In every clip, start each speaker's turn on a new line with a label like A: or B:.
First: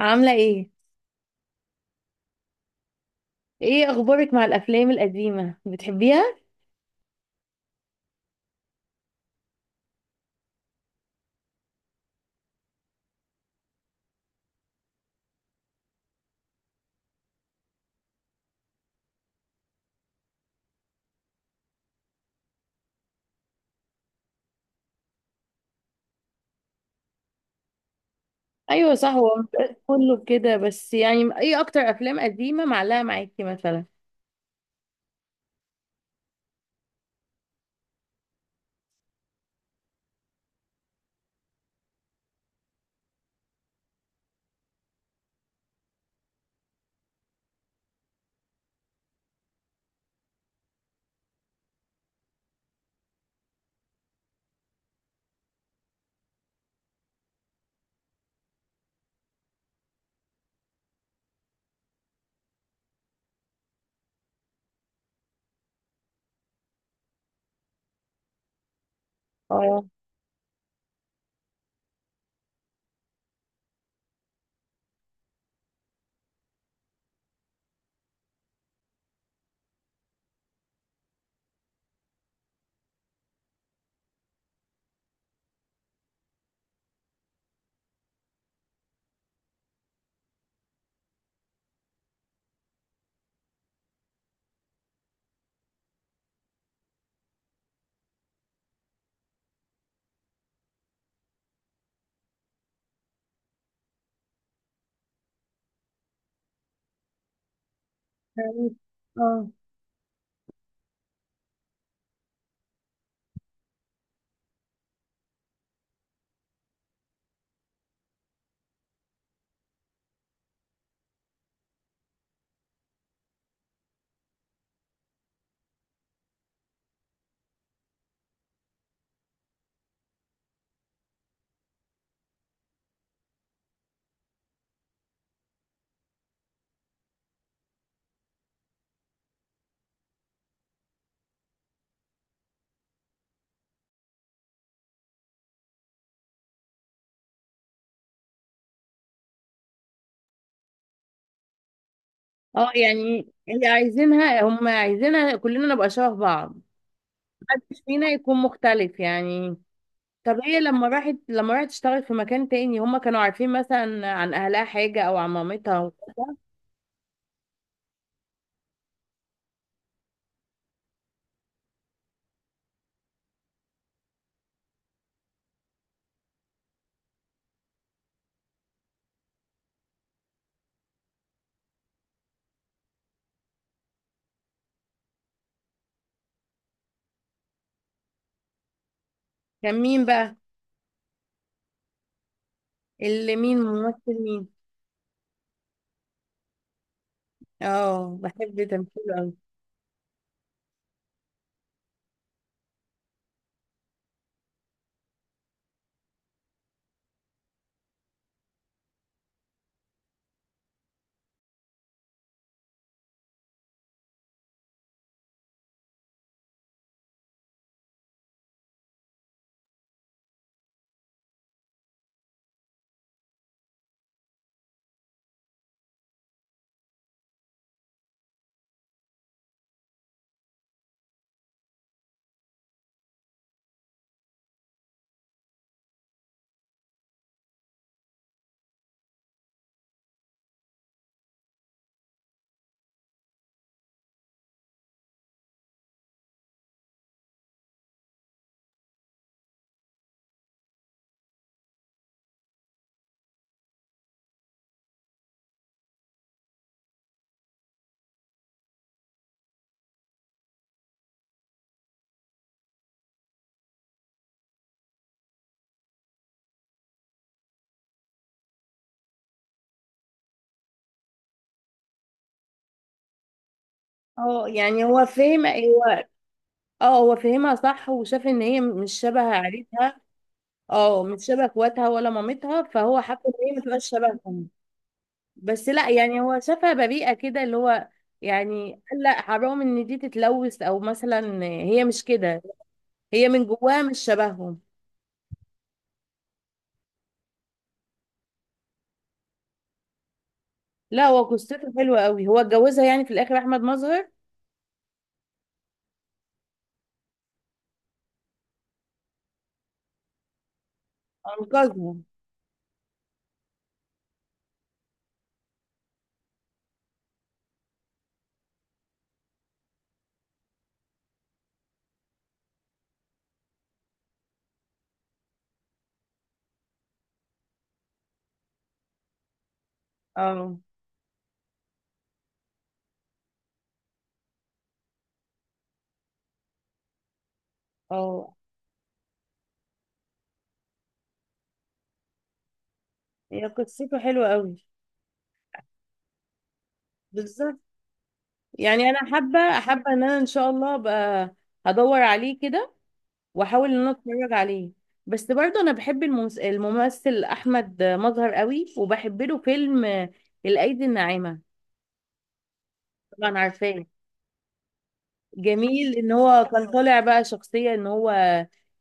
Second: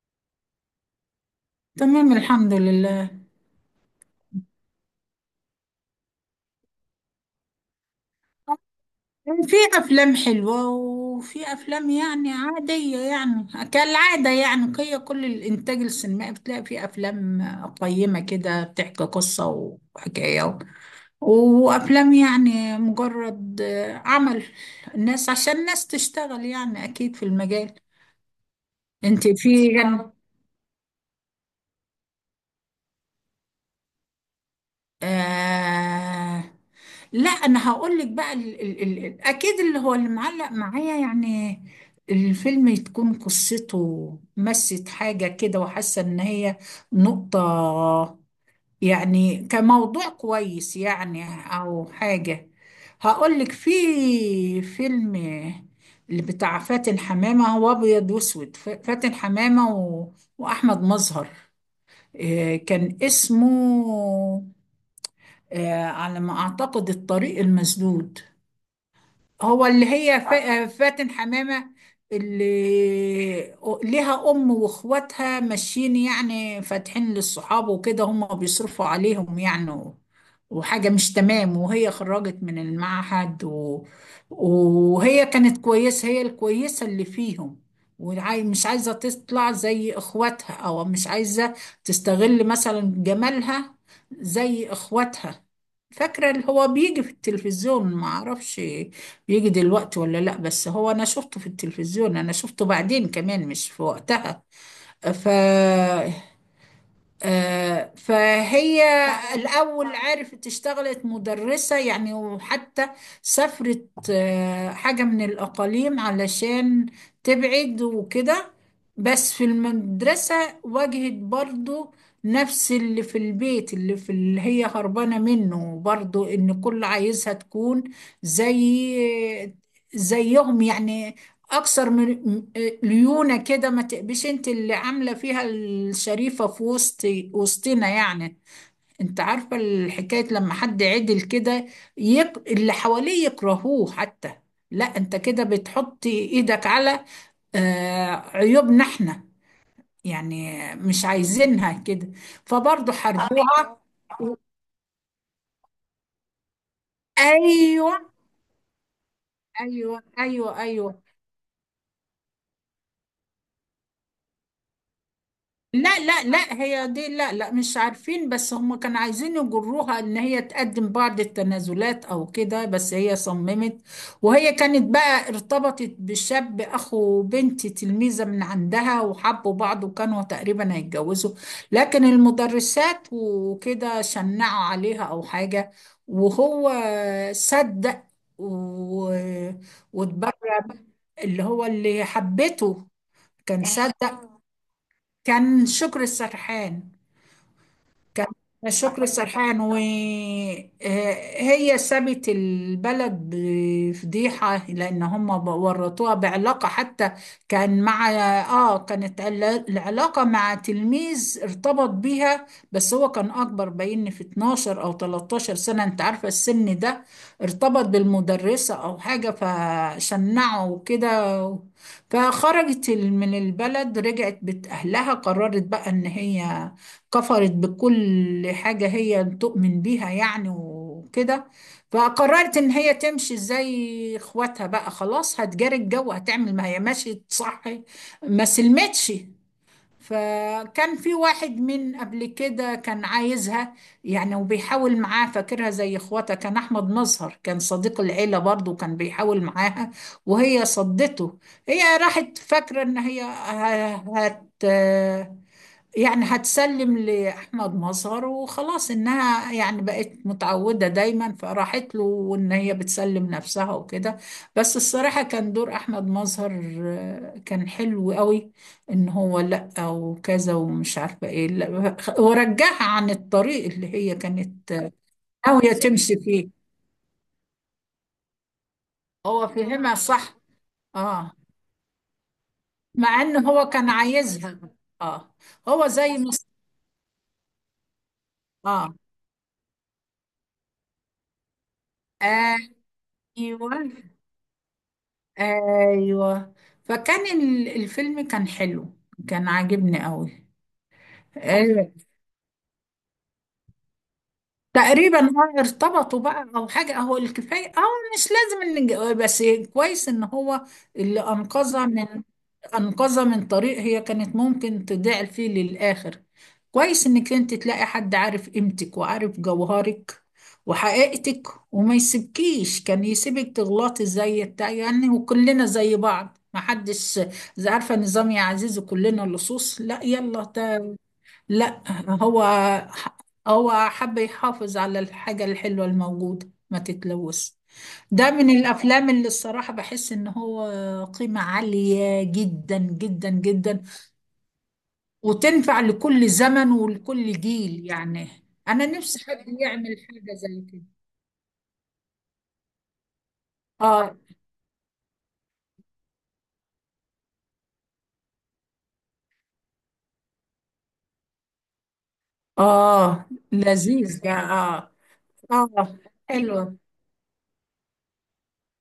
A: عاملة ايه؟
B: تمام، الحمد لله.
A: ايه اخبارك مع الافلام القديمة؟ بتحبيها؟
B: في أفلام حلوة، وفي أفلام يعني عادية يعني، كالعادة يعني. هي كل الإنتاج السينمائي بتلاقي فيه أفلام قيمة كده بتحكي قصة وحكاية، وأفلام يعني مجرد عمل الناس عشان الناس تشتغل، يعني أكيد في المجال.
A: ايوه، صح. هو
B: أنت
A: مش
B: في...
A: كله كده، بس يعني ايه اكتر افلام قديمة معلقة معاكي مثلا؟
B: آه لا، انا هقول لك بقى اكيد اللي هو اللي معلق معايا يعني الفيلم تكون قصته مست حاجة كده، وحاسة ان هي نقطة يعني كموضوع كويس يعني، او حاجة. هقول لك في فيلم، اللي بتاع فاتن حمامة، هو ابيض واسود. فاتن حمامة و... واحمد مظهر. كان اسمه على ما أعتقد الطريق المسدود. هو
A: اه.
B: اللي هي فاتن حمامة اللي ليها أم وإخواتها ماشيين يعني فاتحين للصحاب وكده، هم بيصرفوا عليهم يعني وحاجة مش تمام، وهي خرجت من المعهد و... وهي كانت كويسة، هي الكويسة اللي فيهم، ومش عايزة تطلع زي إخواتها، أو مش عايزة تستغل مثلا جمالها زي إخواتها. فاكرة اللي هو بيجي في التلفزيون، معرفش يجي دلوقتي ولا لا، بس هو انا شفته في التلفزيون، انا شفته بعدين كمان مش في وقتها. ف فهي فاهمك.
A: اه،
B: الأول عرفت اشتغلت مدرسة يعني، وحتى سافرت حاجة من الأقاليم علشان تبعد وكده. بس في المدرسة واجهت برضو نفس اللي في البيت، اللي في اللي هي هربانة منه، برضو إن كل عايزها تكون زي زيهم يعني، اكثر من ليونه كده. ما تبقيش انت اللي عامله فيها الشريفه في وسطنا يعني، انت عارفه الحكايه لما حد عدل كده اللي حواليه يكرهوه حتى. لا، انت كده بتحطي ايدك على عيوبنا احنا يعني، مش عايزينها كده،
A: اه.
B: فبرضه
A: يعني اللي
B: حاربوها.
A: عايزينها هم عايزينها كلنا نبقى شبه بعض، محدش
B: ايوه.
A: فينا يكون مختلف يعني.
B: ايوه
A: طب هي
B: ايوه
A: لما
B: ايوه.
A: راحت، تشتغل في مكان تاني، هم كانوا عارفين مثلا عن اهلها حاجة او عن مامتها؟
B: لا لا لا هي دي، لا لا مش عارفين، بس هم كانوا عايزين يجروها ان هي تقدم بعض التنازلات او كده، بس هي صممت. وهي كانت بقى ارتبطت بشاب اخو بنت تلميذة من عندها، وحبوا بعض وكانوا تقريبا هيتجوزوا، لكن المدرسات وكده شنعوا عليها او حاجة، وهو صدق و...
A: كان مين بقى؟
B: واتبرع. اللي هو اللي حبته
A: اللي مين،
B: كان
A: ممثل
B: صدق،
A: مين؟
B: كان شكر السرحان،
A: اه،
B: كان
A: بحب
B: شكري
A: تمثيله أوي.
B: سرحان. وهي سابت البلد بفضيحة لأن هم ورطوها بعلاقة حتى. كان مع كانت العلاقة مع تلميذ ارتبط بيها، بس هو كان أكبر بين في 12 أو 13 سنة، أنت عارفة السن ده، ارتبط بالمدرسة أو حاجة فشنعه وكده. فخرجت من البلد، رجعت بيت أهلها، قررت بقى إن هي كفرت بكل حاجة هي تؤمن بيها يعني وكده، فقررت إن هي تمشي زي إخواتها بقى، خلاص هتجاري الجو، هتعمل ما هي مشيت صح، ما سلمتش. فكان في واحد من قبل كده كان عايزها يعني وبيحاول معاه، فاكرها زي إخواتها، كان أحمد مظهر كان صديق العيلة برضه كان بيحاول معاها وهي صدته. هي راحت فاكرة إن هي هت يعني هتسلم لأحمد مظهر وخلاص، إنها يعني بقت متعودة دايما، فراحت له وإن هي بتسلم نفسها وكده. بس الصراحة كان دور أحمد مظهر كان حلو قوي، إن هو لأ وكذا ومش عارفة إيه، لأ ورجعها عن الطريق اللي هي
A: اه،
B: كانت
A: يعني هو فهم
B: ناوية
A: هو.
B: تمشي فيه.
A: اه، هو فهمها صح وشاف ان هي مش شبه
B: هو فهمها
A: عيلتها.
B: صح.
A: اه، مش
B: آه
A: شبه اخواتها ولا مامتها، فهو حب
B: مع
A: ان
B: إن
A: هي ما
B: هو
A: تبقاش
B: كان
A: شبههم.
B: عايزها. آه
A: بس
B: هو
A: لا،
B: زي
A: يعني
B: ما...
A: هو شافها بريئه كده، اللي هو يعني
B: اه.
A: قال لا حرام ان دي تتلوث، او مثلا هي مش كده، هي من
B: ايوه
A: جواها مش شبههم.
B: ايوه. فكان الفيلم كان حلو، كان عاجبني قوي.
A: لا، هو قصته حلوه قوي. هو اتجوزها يعني في الاخر احمد مظهر؟
B: تقريبا اه ارتبطوا بقى او حاجه، هو الكفايه اه، مش لازم ان بس كويس ان هو اللي انقذها
A: انقذها؟
B: من... انقذها من طريق هي كانت ممكن تضيع فيه للاخر. كويس انك انت تلاقي حد عارف قيمتك وعارف جوهرك وحقيقتك، وما يسيبكيش، كان يسيبك تغلطي زي بتاع يعني، وكلنا زي بعض ما حدش عارفه نظام يا عزيزي كلنا لصوص، لا يلا.
A: اه.
B: لا، هو هو حب يحافظ على الحاجة الحلوة الموجودة ما تتلوث. ده
A: اه،
B: من الأفلام اللي الصراحة بحس إن هو قيمة عالية، جدا جدا
A: هي
B: جدا،
A: قصته حلوه قوي.
B: وتنفع لكل زمن ولكل
A: بالظبط.
B: جيل يعني. أنا
A: يعني انا
B: نفسي حد
A: حابه
B: يعمل
A: ان انا ان
B: حاجة
A: شاء
B: زي
A: الله
B: كده.
A: ابقى هدور عليه كده، واحاول ان انا
B: آه.
A: اتفرج عليه. بس برضه انا بحب الممثل احمد مظهر قوي، وبحب له فيلم الايدي الناعمه.
B: آه
A: طبعا عارفاه.
B: لذيذ ده آه.
A: جميل
B: آه
A: ان هو كان
B: حلوة.
A: طالع بقى شخصية ان هو،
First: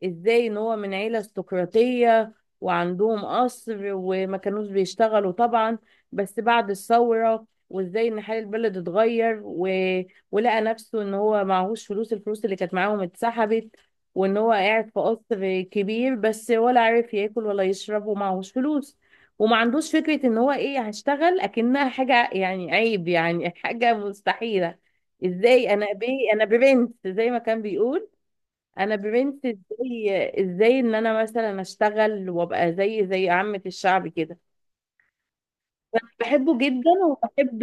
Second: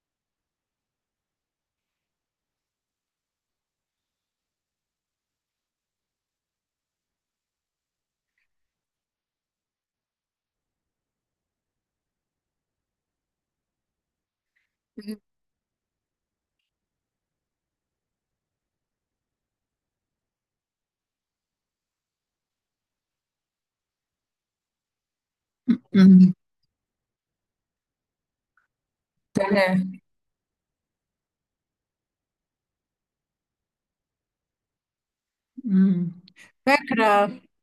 A: ازاي ان هو من عيلة استقراطية وعندهم قصر وما كانوش بيشتغلوا طبعا، بس بعد الثورة وازاي ان حال البلد اتغير ولقى نفسه ان هو معهوش فلوس، الفلوس اللي كانت معاهم اتسحبت، وان هو قاعد في قصر كبير بس ولا عارف ياكل ولا يشرب ومعهوش فلوس، وما عندوش فكرة ان هو ايه هشتغل، اكنها حاجة يعني عيب، يعني حاجة مستحيلة. ازاي انا بي
B: أمم،
A: انا برنس زي ما كان بيقول. انا برنس،
B: تمام.
A: ازاي ان انا مثلا اشتغل وابقى زي عامة الشعب كده.
B: أمم.
A: بحبه جدا،
B: فاكرة.
A: وبحب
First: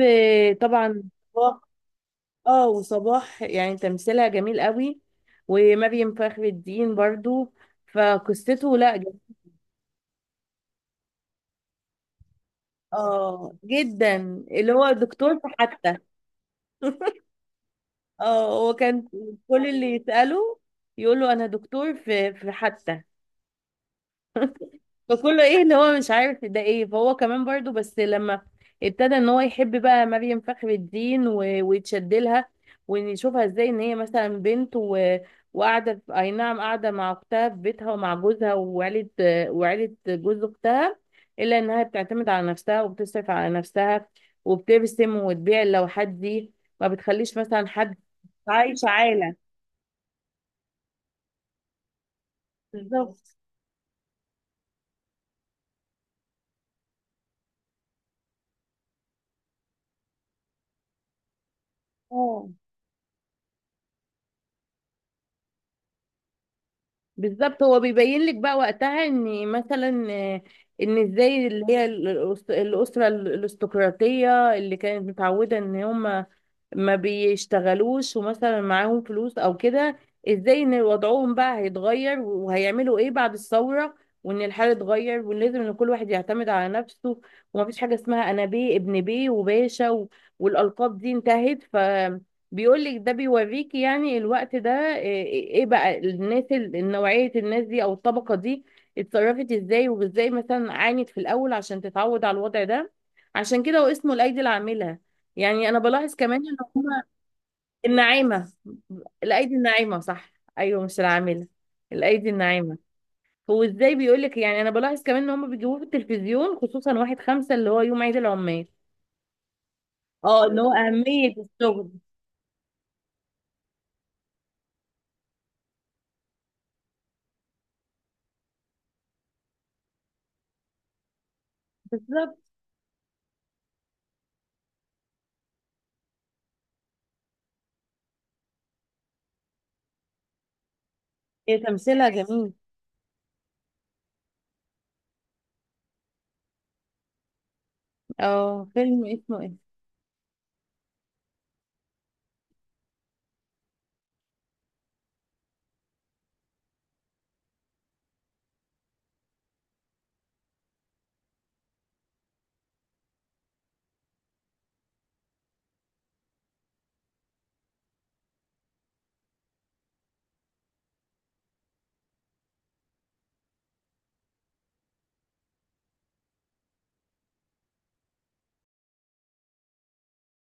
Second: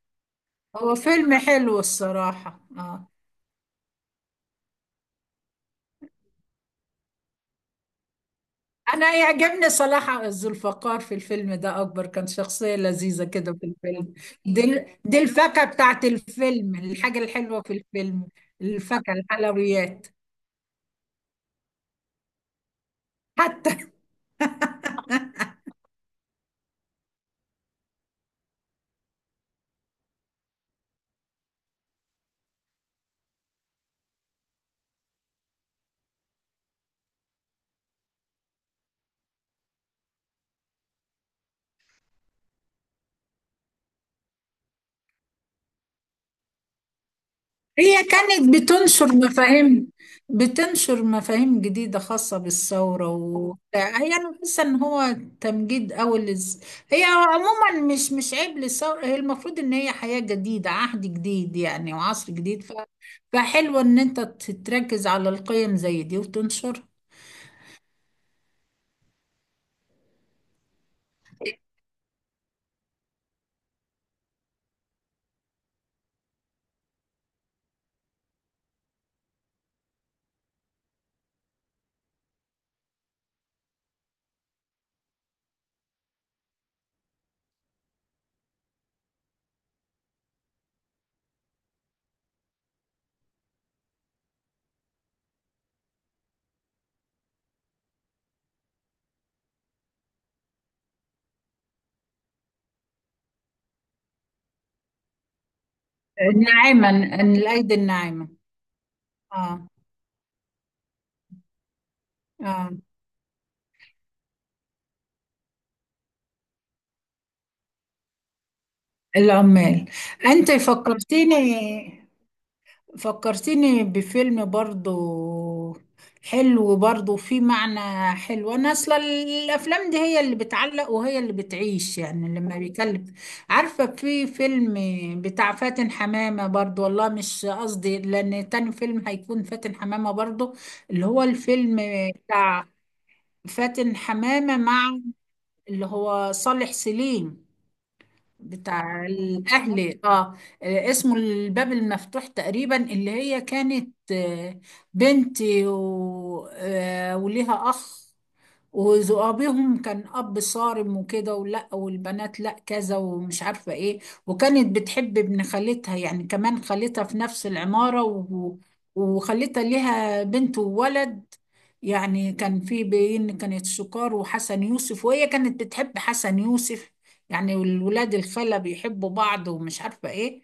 B: هو
A: طبعا
B: فيلم
A: صباح.
B: حلو الصراحة
A: اه،
B: آه.
A: وصباح يعني تمثيلها جميل قوي. ومريم فخر الدين برضو. فقصته لا
B: انا
A: جم-
B: يعجبني صلاح الذوالفقار في الفيلم ده اكبر، كان شخصية لذيذة كده
A: اه،
B: في الفيلم.
A: جدا.
B: دي
A: اللي هو
B: ال- دي
A: دكتور في
B: الفاكهة
A: حتى.
B: بتاعت الفيلم، الحاجة الحلوة في الفيلم،
A: اه، هو كان
B: الفاكهة
A: كل اللي
B: الحلويات
A: يسأله يقول له انا دكتور في حتى.
B: حتى.
A: فكله ايه اللي هو مش عارف ده ايه. فهو كمان برضو، بس لما ابتدى ان هو يحب بقى مريم فخر الدين ويتشد لها، ونشوفها ازاي ان هي مثلا بنت وقاعده اي نعم، قاعده مع اختها في بيتها ومع جوزها وعيله جوز اختها، الا انها بتعتمد على نفسها وبتصرف على نفسها وبترسم وتبيع اللوحات دي، ما بتخليش مثلا حد
B: هي كانت
A: عايش
B: بتنشر
A: عالة.
B: مفاهيم، بتنشر مفاهيم جديدة خاصة بالثورة
A: بالظبط.
B: و... هي أنا بحس إن هو تمجيد أوي للز... هي عموما مش عيب للثورة، هي المفروض إن هي حياة جديدة، عهد جديد يعني وعصر
A: اه،
B: جديد ف... فحلو إن أنت تركز على القيم زي دي وتنشر.
A: بالظبط. هو بيبين لك بقى وقتها ان مثلا، ان ازاي اللي هي الاسره الارستقراطيه اللي كانت متعوده ان هم ما بيشتغلوش ومثلا معاهم فلوس او كده، ازاي ان وضعهم بقى هيتغير وهيعملوا ايه بعد الثوره، وان الحال اتغير وان لازم ان كل واحد يعتمد على نفسه، ومفيش حاجه اسمها انا بيه ابن بيه وباشا والالقاب دي انتهت. بيقول لك ده بيوريك يعني الوقت ده، إيه بقى الناس، نوعية الناس دي او الطبقة دي اتصرفت ازاي، وازاي مثلا عانت في الاول عشان تتعود على الوضع ده. عشان كده هو اسمه الايدي العاملة، يعني انا بلاحظ كمان ان
B: ناعما،
A: هما
B: إن الأيدي الناعمة.
A: الناعمة، الايدي
B: آه.
A: الناعمة صح. ايوه، مش العاملة، الايدي
B: آه.
A: الناعمة. هو ازاي بيقول لك، يعني انا بلاحظ كمان ان هما بيجيبوه في التلفزيون خصوصا 1/5 اللي هو يوم عيد العمال.
B: العمال.
A: اه،
B: أنت
A: اللي هو اهمية
B: فكرتيني،
A: الشغل.
B: فكرتني بفيلم برضو حلو برضو فيه معنى حلو. انا اصلا الافلام دي هي اللي بتعلق وهي اللي بتعيش يعني
A: بالظبط.
B: لما بيكلم. عارفة، في فيلم بتاع فاتن حمامة برضو، والله مش قصدي لان تاني فيلم هيكون فاتن حمامة برضو، اللي هو
A: هي
B: الفيلم
A: تمثيلها جميل.
B: فاتن حمامة مع اللي هو صالح سليم
A: اه، فيلم
B: بتاع
A: اسمه ايه؟
B: الأهلي اه. اسمه الباب المفتوح تقريبا. اللي هي كانت بنت و... وليها أخ، وأبيهم كان أب صارم وكده، ولا والبنات لا كذا ومش عارفة إيه. وكانت بتحب ابن خالتها يعني، كمان خالتها في نفس العمارة و... وخالتها ليها بنت وولد يعني، كان في بين كانت سكار وحسن يوسف، وهي كانت بتحب حسن يوسف يعني. والولاد الخالة بيحبوا بعض ومش عارفة إيه.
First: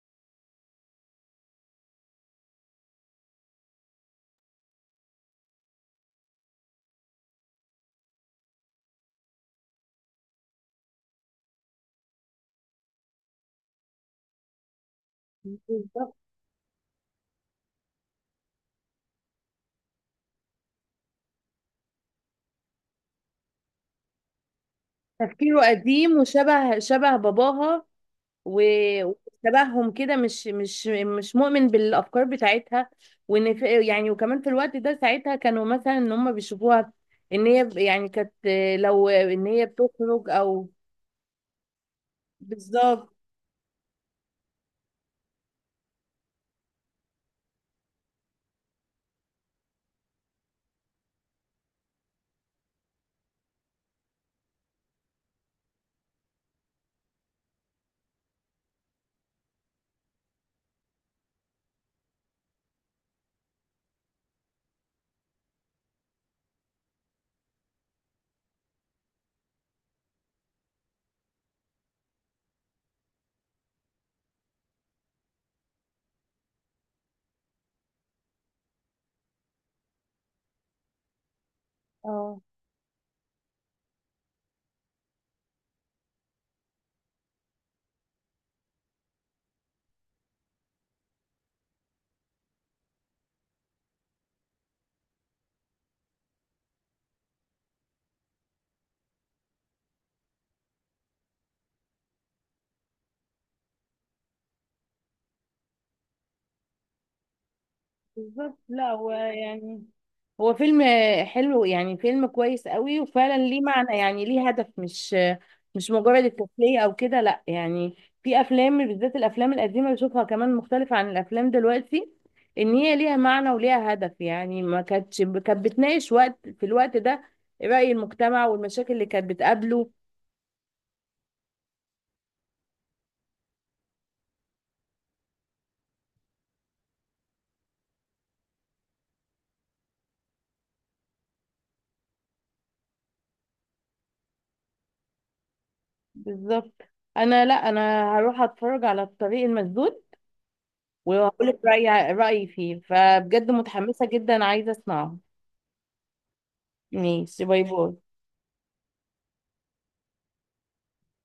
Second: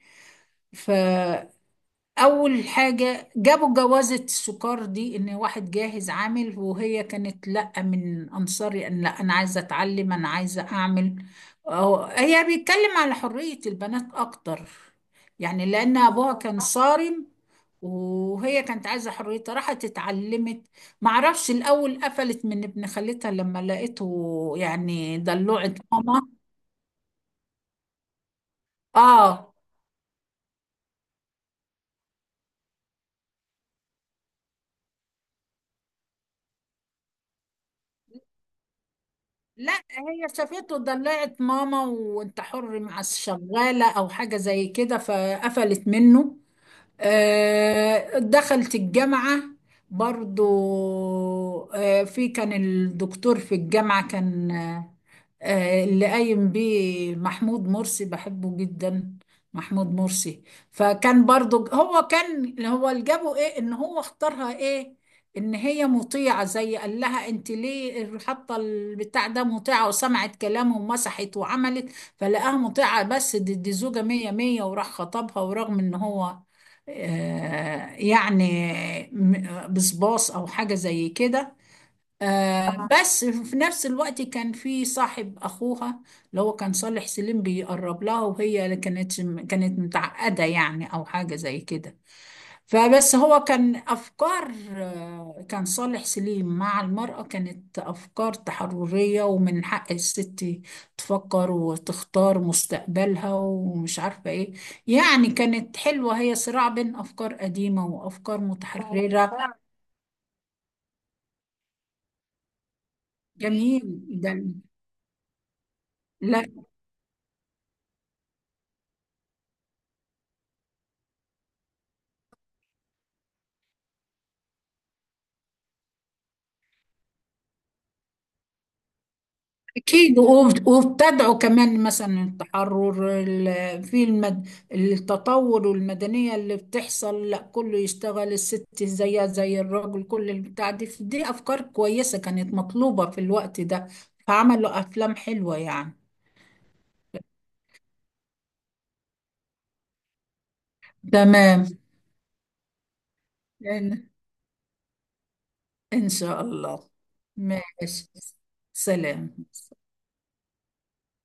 B: اول حاجه جابوا جوازه السكر دي ان واحد جاهز عامل، وهي كانت لا، من انصاري ان لا، انا عايزه اتعلم، انا عايزه اعمل. أهو هي بيتكلم على حريه البنات اكتر يعني، لان
A: بالظبط.
B: ابوها كان صارم، وهي كانت عايزه حريتها، راحت اتعلمت. معرفش الاول قفلت من ابن خالتها لما لقيته يعني
A: تفكيره
B: دلوعت
A: قديم،
B: ماما.
A: وشبه شبه باباها، و-
B: اه.
A: وشبههم كده، مش مؤمن بالافكار بتاعتها، وان في يعني، وكمان في الوقت ده ساعتها كانوا مثلا ان هم بيشوفوها ان هي يعني كانت، لو ان هي
B: لا
A: بتخرج
B: هي
A: او.
B: شافته ضلعت ماما وانت حر مع
A: بالظبط.
B: الشغالة او حاجة زي كده، فقفلت منه. دخلت الجامعة برضو. في كان الدكتور في الجامعة كان اللي قايم بيه محمود مرسي بحبه جدا، محمود مرسي. فكان برضو هو كان اللي هو اللي جابه ايه ان هو اختارها ايه ان هي مطيعة زي، قال لها انت ليه حاطة البتاع ده، مطيعة، وسمعت كلامه ومسحت وعملت، فلقاها مطيعة بس دي زوجة مية مية وراح خطبها. ورغم ان هو يعني بصباص او حاجه زي كده.
A: اه،
B: بس في نفس الوقت كان في صاحب اخوها اللي هو كان صالح سليم بيقرب لها، وهي كانت متعقده يعني او حاجه زي كده. فبس هو كان أفكار كان صالح سليم مع المرأة كانت أفكار تحررية، ومن حق الست تفكر وتختار مستقبلها ومش عارفة إيه. يعني كانت حلوة، هي صراع بين أفكار قديمة وأفكار
A: بالظبط. لا هو
B: متحررة.
A: يعني، هو فيلم حلو يعني، فيلم كويس قوي، وفعلا ليه
B: جميل
A: معنى يعني،
B: ده.
A: ليه هدف. مش مجرد
B: لا
A: التسلية او كده، لا يعني. في افلام بالذات الافلام القديمة، بشوفها كمان مختلفة عن الافلام دلوقتي. ان هي ليها معنى وليها هدف، يعني ما كانتش، كانت بتناقش وقت في الوقت ده رأي المجتمع والمشاكل اللي كانت بتقابله.
B: أكيد، وابتدعوا كمان مثلا التحرر في المد... التطور والمدنية اللي بتحصل، لا كله يشتغل الست زيها زي الراجل، كل البتاع دي، دي أفكار كويسة كانت مطلوبة في الوقت ده، فعملوا أفلام حلوة يعني.
A: بالظبط. انا، لا انا هروح اتفرج على الطريق المسدود وهقول لك
B: تمام،
A: رأيي فيه. فبجد متحمسة
B: إن
A: جدا، عايزة اسمعه.
B: إن شاء الله.
A: ماشي، باي
B: ماشي،
A: باي.
B: سلام.